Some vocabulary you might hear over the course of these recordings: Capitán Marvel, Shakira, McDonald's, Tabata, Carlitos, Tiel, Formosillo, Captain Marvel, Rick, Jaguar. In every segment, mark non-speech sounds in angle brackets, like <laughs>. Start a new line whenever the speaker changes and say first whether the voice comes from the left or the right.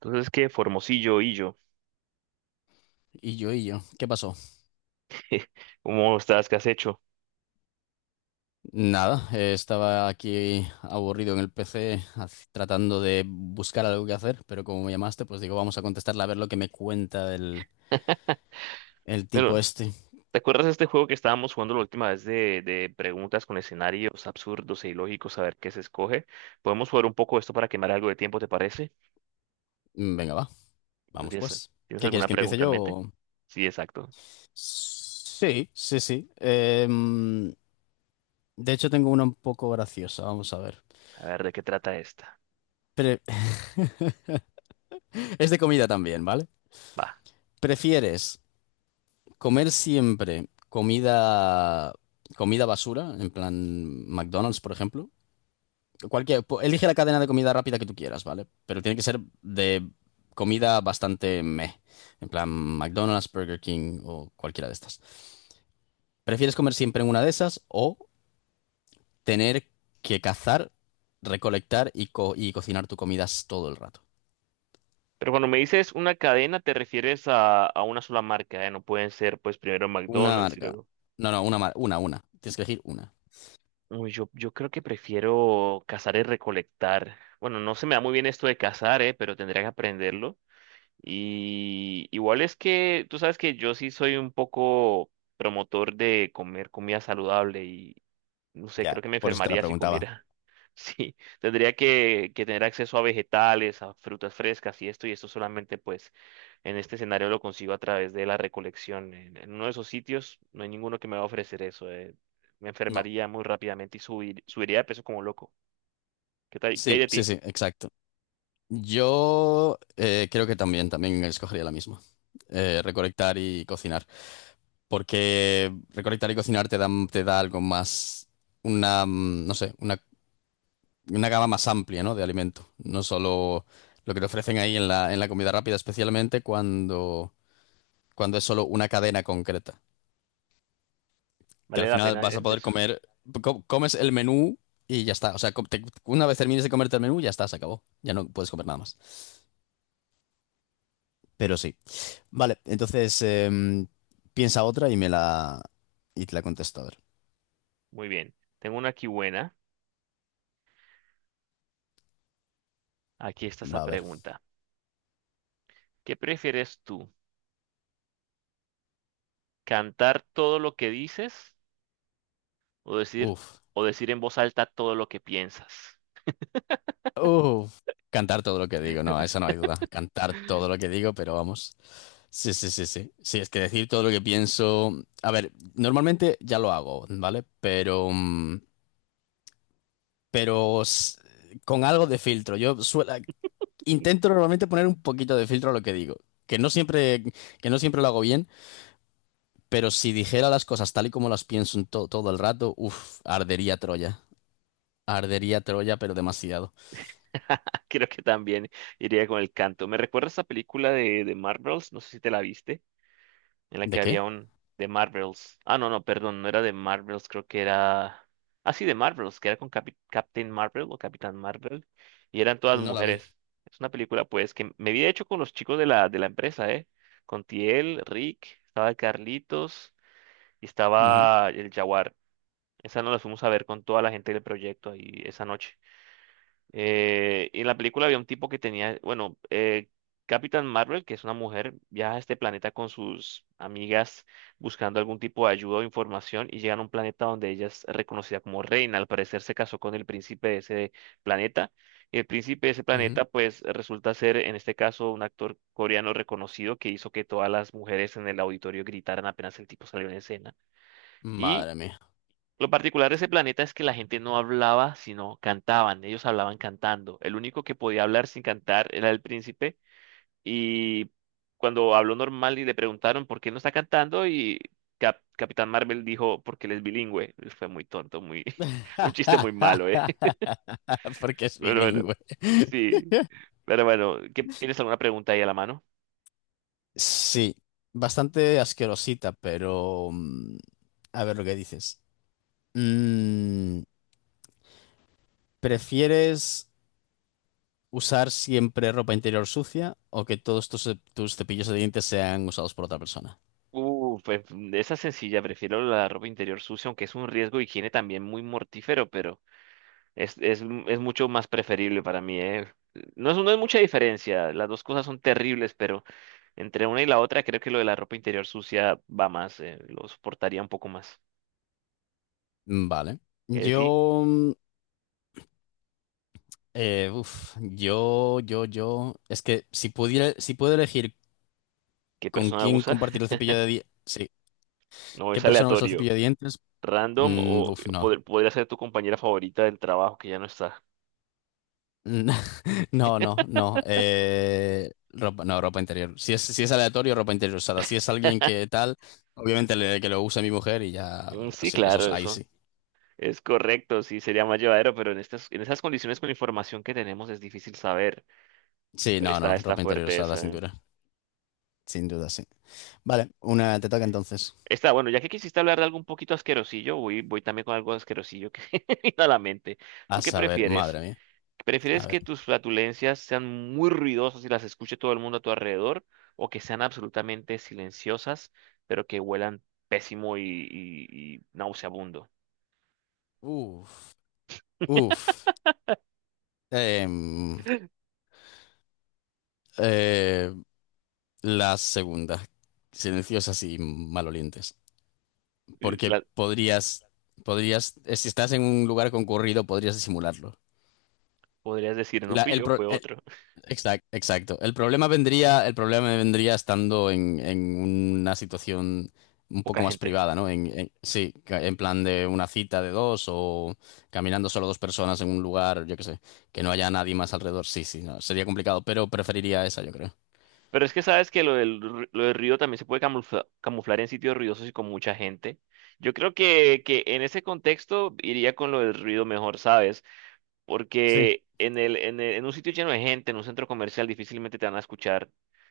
right: Entonces, ¿qué? Formosillo, Illo,
left: Y yo, ¿qué pasó?
right: ¿cómo estás? ¿Qué has hecho?
left: Nada, estaba aquí aburrido en el PC tratando de buscar algo que hacer, pero como me llamaste, pues digo, vamos a contestarle a ver lo que me cuenta
right: <laughs>
left: el tipo
right: Bueno,
left: este.
right: ¿te acuerdas de este juego que estábamos jugando la última vez de preguntas con escenarios absurdos e ilógicos, a ver qué se escoge? Podemos jugar un poco esto para quemar algo de tiempo, ¿te parece?
left: Venga, va,
right: Bueno,
left: vamos pues.
right: tienes
left: ¿Qué quieres
right: alguna
left: que empiece
right: pregunta en
left: yo?
right: mente? Sí, exacto.
left: Sí, sí, sí. De hecho, tengo una un poco graciosa, vamos a ver.
right: A ver, ¿de qué trata esta?
left: Pre- <laughs> es de comida también, ¿vale?
right: Va.
left: ¿Prefieres comer siempre comida, comida basura, en plan McDonald's, por ejemplo? Elige la cadena de comida rápida que tú quieras, ¿vale? Pero tiene que ser de comida bastante meh. En plan, McDonald's, Burger King o cualquiera de estas. ¿Prefieres comer siempre en una de esas o tener que cazar, recolectar y cocinar tu comida todo el rato?
right: Pero cuando me dices una cadena, te refieres a una sola marca, ¿eh? No pueden ser, pues, primero
left: Una
right: McDonald's y
left: marca.
right: luego...
left: No, no, una, una. Tienes que elegir una.
right: Uy, yo creo que prefiero cazar y recolectar. Bueno, no se me da muy bien esto de cazar, pero tendría que aprenderlo. Y igual es que tú sabes que yo sí soy un poco promotor de comer comida saludable y no sé,
left: Ya,
right: creo que me
left: por eso te la
right: enfermaría si
left: preguntaba.
right: comiera. <laughs> Sí, tendría que tener acceso a vegetales, a frutas frescas y esto solamente pues en este escenario lo consigo a través de la recolección. En uno de esos sitios no hay ninguno que me va a ofrecer eso. Me
left: No.
right: enfermaría muy rápidamente y subiría de peso como loco. ¿Qué tal? ¿Qué hay
left: Sí,
right: de
left: sí,
right: ti?
left: sí, exacto. Yo creo que también, también escogería la misma. Recolectar y cocinar. Porque recolectar y cocinar te da algo más, una, no sé, una gama más amplia, ¿no? De alimento, no solo lo que te ofrecen ahí en la comida rápida, especialmente cuando, cuando es solo una cadena concreta, que
right: ¿Vale
left: al
right: la
left: final
right: pena
left: vas a
right: hacer
left: poder
right: eso?
left: comer, comes el menú y ya está, o sea, una vez termines de comerte el menú, ya está, se acabó, ya no puedes comer nada más. Pero sí, vale, entonces piensa otra y me la, y te la contesto, a ver,
right: Muy bien. Tengo una aquí buena. Aquí está esa
left: va a ver,
right: pregunta. ¿Qué prefieres tú? ¿Cantar todo lo que dices o decir
left: uf.
right: o decir en voz alta todo lo que piensas?
left: Uh, Cantar todo lo que digo, no, eso no hay duda. Cantar todo lo que digo, pero vamos. Sí, sí, sí, sí. Sí, es que decir todo lo que pienso. A ver, normalmente ya lo hago, ¿vale? Pero, pero s- con algo de filtro. Yo suelo, intento normalmente poner un poquito de filtro a lo que digo. Que no siempre, que no siempre lo hago bien, pero si dijera las cosas tal y como las pienso en todo el rato, uff, ardería Troya. Ardería Troya, pero demasiado.
right: <laughs> Creo que también iría con el canto. Me recuerda esa película de Marvels, no sé si te la viste. En la
left: ¿De
right: que
left: qué?
right: había un de Marvels. Ah, no, no, perdón, no era de Marvels, creo que era... Ah, sí, de Marvels, que era con Captain Marvel o Capitán Marvel, y eran todas
left: No la vi.
right: mujeres. Es una película, pues, que me había hecho con los chicos de la empresa, ¿eh? Con Tiel, Rick, estaba Carlitos y
left: Ujú,
right: estaba el Jaguar. Esa nos la fuimos a ver con toda la gente del proyecto ahí esa noche. Y en la película había un tipo que tenía, bueno, Capitán Marvel, que es una mujer, viaja a este planeta con sus amigas buscando algún tipo de ayuda o información y llegan a un planeta donde ella es reconocida como reina. Al parecer se casó con el príncipe de ese planeta. Y el príncipe de ese
left: ujú.
right: planeta, pues, resulta ser, en este caso, un actor coreano reconocido que hizo que todas las mujeres en el auditorio gritaran apenas el tipo salió en escena. Y
left: Madre mía.
right: lo particular de ese planeta es que la gente no hablaba, sino cantaban. Ellos hablaban cantando. El único que podía hablar sin cantar era el príncipe. Y cuando habló normal y le preguntaron por qué no está cantando, y Capitán Marvel dijo porque él es bilingüe. Fue muy tonto, muy <laughs> un chiste muy malo, ¿eh?
left: <laughs>
right: <laughs>
left: Porque es
right: Pero bueno,
left: bilingüe.
right: sí. Pero bueno, ¿tienes alguna pregunta ahí a la mano?
left: Sí, bastante asquerosita, pero... A ver lo que dices. Mm, ¿Prefieres usar siempre ropa interior sucia o que todos tus, tus cepillos de dientes sean usados por otra persona?
right: Pues de esa sencilla, prefiero la ropa interior sucia, aunque es un riesgo de higiene también muy mortífero, pero es mucho más preferible para mí, ¿eh? No es mucha diferencia, las dos cosas son terribles, pero entre una y la otra creo que lo de la ropa interior sucia va más, lo soportaría un poco más.
left: Vale.
right: ¿Qué de ti?
left: Yo... uf, yo... Es que si pudiera, si puedo elegir
right: ¿Qué
left: con
right: persona
left: quién
right: usa?
left: compartir
right: <laughs>
left: el cepillo de dientes...
right: No,
left: ¿Qué
right: es
left: persona usa el
right: aleatorio,
left: cepillo de dientes?
right: random o
left: Uf, no.
right: podría ser tu compañera favorita del trabajo que ya no está.
left: Mm, <laughs> No, no, no. Ropa, no, ropa interior. Si es, si es aleatorio, ropa interior usada. Si es alguien que tal, obviamente que lo use mi mujer y ya.
right: Mm, sí,
left: Sí, eso
right: claro,
left: es ahí
right: eso
left: sí.
right: es correcto, sí, sería más llevadero, pero en estas, en esas condiciones con la información que tenemos es difícil saber.
left: Sí, no,
right: Está,
left: no.
right: está
left: Ropa interior
right: fuerte
left: usada,
right: eso,
left: sin
right: ¿eh?
left: duda. Sin duda, sí. Vale, una te toca entonces.
right: Está bueno, ya que quisiste hablar de algo un poquito asquerosillo, voy también con algo asquerosillo que <laughs> me vino a la mente.
left: A
right: ¿Tú qué
left: saber,
right: prefieres?
left: madre mía.
right: ¿Prefieres
left: A ver.
right: que tus flatulencias sean muy ruidosas y las escuche todo el mundo a tu alrededor? ¿O que sean absolutamente silenciosas, pero que huelan pésimo y nauseabundo?
left: Uf, uf. Em, eh, la segunda. Silenciosas y malolientes.
right: <laughs>
left: Porque
right: la-
left: podrías, podrías, si estás en un lugar concurrido, podrías disimularlo.
right: Podrías decir, no
left: La-
right: fui
left: el
right: yo,
left: pro-
right: fue
left: el-
right: otro.
left: exact- Exacto. El problema vendría estando en una situación un poco
right: Poca
left: más
right: gente.
left: privada, ¿no? Sí, en plan de una cita de dos o caminando solo dos personas en un lugar, yo qué sé, que no haya nadie más alrededor. Sí, sí, no, sería complicado, pero preferiría esa, yo creo.
right: Pero es que sabes que lo del ruido también se puede camuflar en sitios ruidosos y con mucha gente. Yo creo que en ese contexto iría con lo del ruido mejor, ¿sabes?
left: Sí.
right: Porque en un sitio lleno de gente, en un centro comercial, difícilmente te van a escuchar.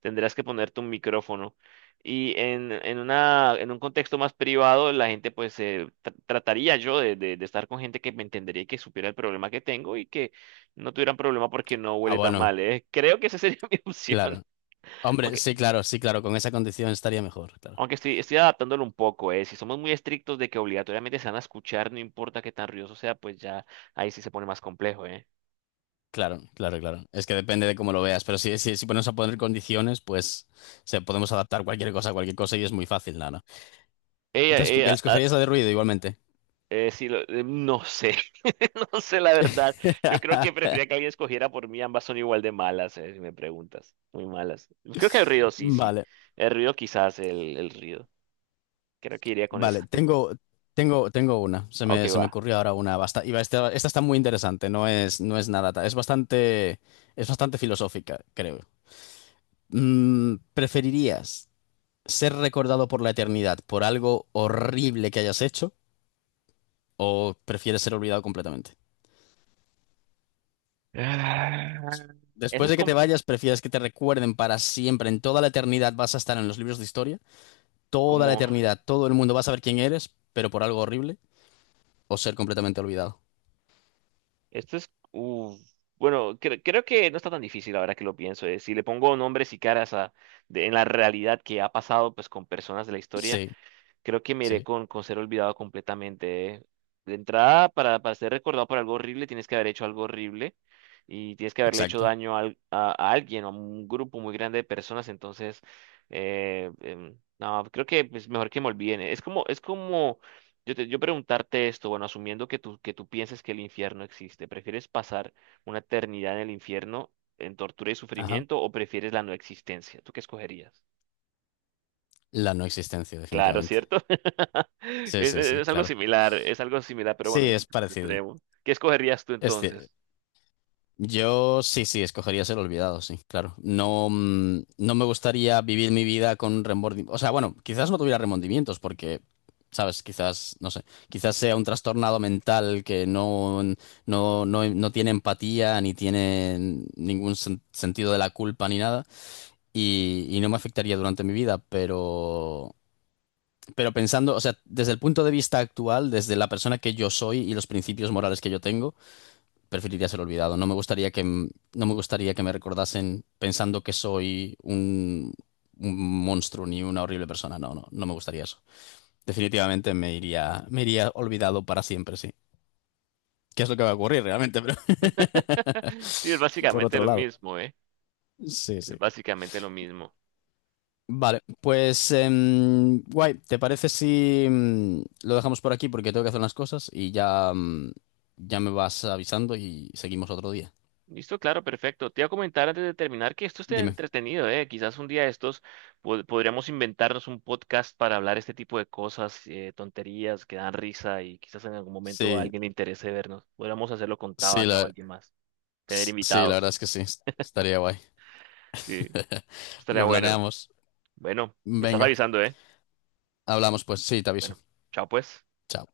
right: Tendrás que ponerte un micrófono. Y en un contexto más privado, la gente, pues, trataría yo de estar con gente que me entendería y que supiera el problema que tengo y que no tuvieran problema porque no
left: Ah,
right: huele tan
left: bueno,
right: mal, ¿eh? Creo que esa sería <laughs> mi opción.
left: claro. Hombre,
right: aunque
left: sí, claro, sí, claro, con esa condición estaría mejor, claro.
right: Aunque estoy adaptándolo un poco, eh. Si somos muy estrictos de que obligatoriamente se van a escuchar, no importa qué tan ruidoso sea, pues ya ahí sí se pone más complejo, eh.
left: Claro, claro, claro. Es que depende de cómo lo veas, pero si, si, si ponemos a poner condiciones, pues podemos adaptar cualquier cosa a cualquier cosa y es muy fácil, nada.
right: Ella,
left: Entonces, ¿qué
right: ella, ah,
left: escogerías la de ruido igualmente?
right: sí, no sé, <laughs> no sé la verdad. Yo creo que
left: <laughs>
right: prefería que alguien escogiera por mí, ambas son igual de malas, si me preguntas. Muy malas. Creo que el ruido sí, sí.
left: Vale,
right: El ruido quizás, el ruido. Creo que iría con
left: vale.
right: esa. <laughs>
left: Tengo, tengo, tengo una.
right: Ok,
left: Se me
right: va.
left: ocurrió ahora una. Esta, esta está muy interesante. No es, no es nada. Es bastante filosófica, creo. ¿Preferirías ser recordado por la eternidad por algo horrible que hayas hecho o prefieres ser olvidado completamente?
right: Ah, esa
left: Después
right: es
left: de que te vayas, prefieres que te recuerden para siempre. En toda la eternidad vas a estar en los libros de historia. Toda la
right: como.
left: eternidad. Todo el mundo va a saber quién eres, pero por algo horrible. O ser completamente olvidado.
right: Esto es, uf, bueno, creo que no está tan difícil ahora que lo pienso. Eh. Si le pongo nombres y caras a en la realidad que ha pasado pues con personas de la historia.
left: Sí,
right: Creo que me iré
left: sí,
right: con ser olvidado completamente. ¿Eh? De entrada, para ser recordado por algo horrible, tienes que haber hecho algo horrible y tienes que haberle hecho
left: exacto.
right: daño a alguien o a un grupo muy grande de personas. Entonces, no, creo que es mejor que me olviden. Es como yo, yo preguntarte esto, bueno, asumiendo que tú pienses que el infierno existe, ¿prefieres pasar una eternidad en el infierno en tortura y
left: Ajá.
right: sufrimiento o prefieres la no existencia? ¿Tú qué escogerías?
left: La no existencia,
right: Claro,
left: definitivamente.
right: ¿cierto? <laughs>
left: Sí, sí, sí, claro.
right: Es algo similar, pero bueno,
left: Sí,
right: es
left: es
right: mucho más
left: parecido.
right: extremo. ¿Qué escogerías tú
left: Es, ci-
right: entonces?
left: Yo sí, sí, escogería ser olvidado, sí, claro. No, no me gustaría vivir mi vida con remordimientos. O sea, bueno, quizás no tuviera remordimientos porque, ¿sabes? Quizás, no sé, quizás sea un trastornado mental que no, no, no, no tiene empatía ni tiene ningún sentido de la culpa ni nada y, y no me afectaría durante mi vida, pero... Pero pensando, o sea, desde el punto de vista actual, desde la persona que yo soy y los principios morales que yo tengo, preferiría ser olvidado. No me gustaría que, no me gustaría que me recordasen pensando que soy un monstruo ni una horrible persona. No, no, no me gustaría eso. Definitivamente me iría olvidado para siempre, sí. ¿Qué es lo que va a ocurrir realmente? <laughs> Pero
right: <laughs> Sí, es
left: por
right: básicamente
left: otro
right: lo
left: lado.
right: mismo, ¿eh?
left: Sí,
right: Es
left: sí.
right: básicamente lo mismo.
left: Vale, pues guay, ¿te parece si lo dejamos por aquí porque tengo que hacer unas cosas y ya, ya me vas avisando y seguimos otro día?
right: Listo, claro, perfecto. Te iba a comentar antes de terminar que esto esté
left: Dime.
right: entretenido, ¿eh? Quizás un día de estos podríamos inventarnos un podcast para hablar este tipo de cosas, tonterías que dan risa y quizás en algún momento a
left: Sí,
right: alguien le interese vernos. Podríamos hacerlo con
left: sí,
right: Tabata o alguien más, tener
left: sí, la
right: invitados.
left: verdad es que sí, estaría guay.
right: Sí,
left: <laughs>
right: estaría
left: Lo
right: bueno.
left: planeamos.
right: Bueno, me estás
left: Venga,
right: avisando, ¿eh?
left: hablamos pues. Sí, te aviso.
right: Bueno, chao pues.
left: Chao.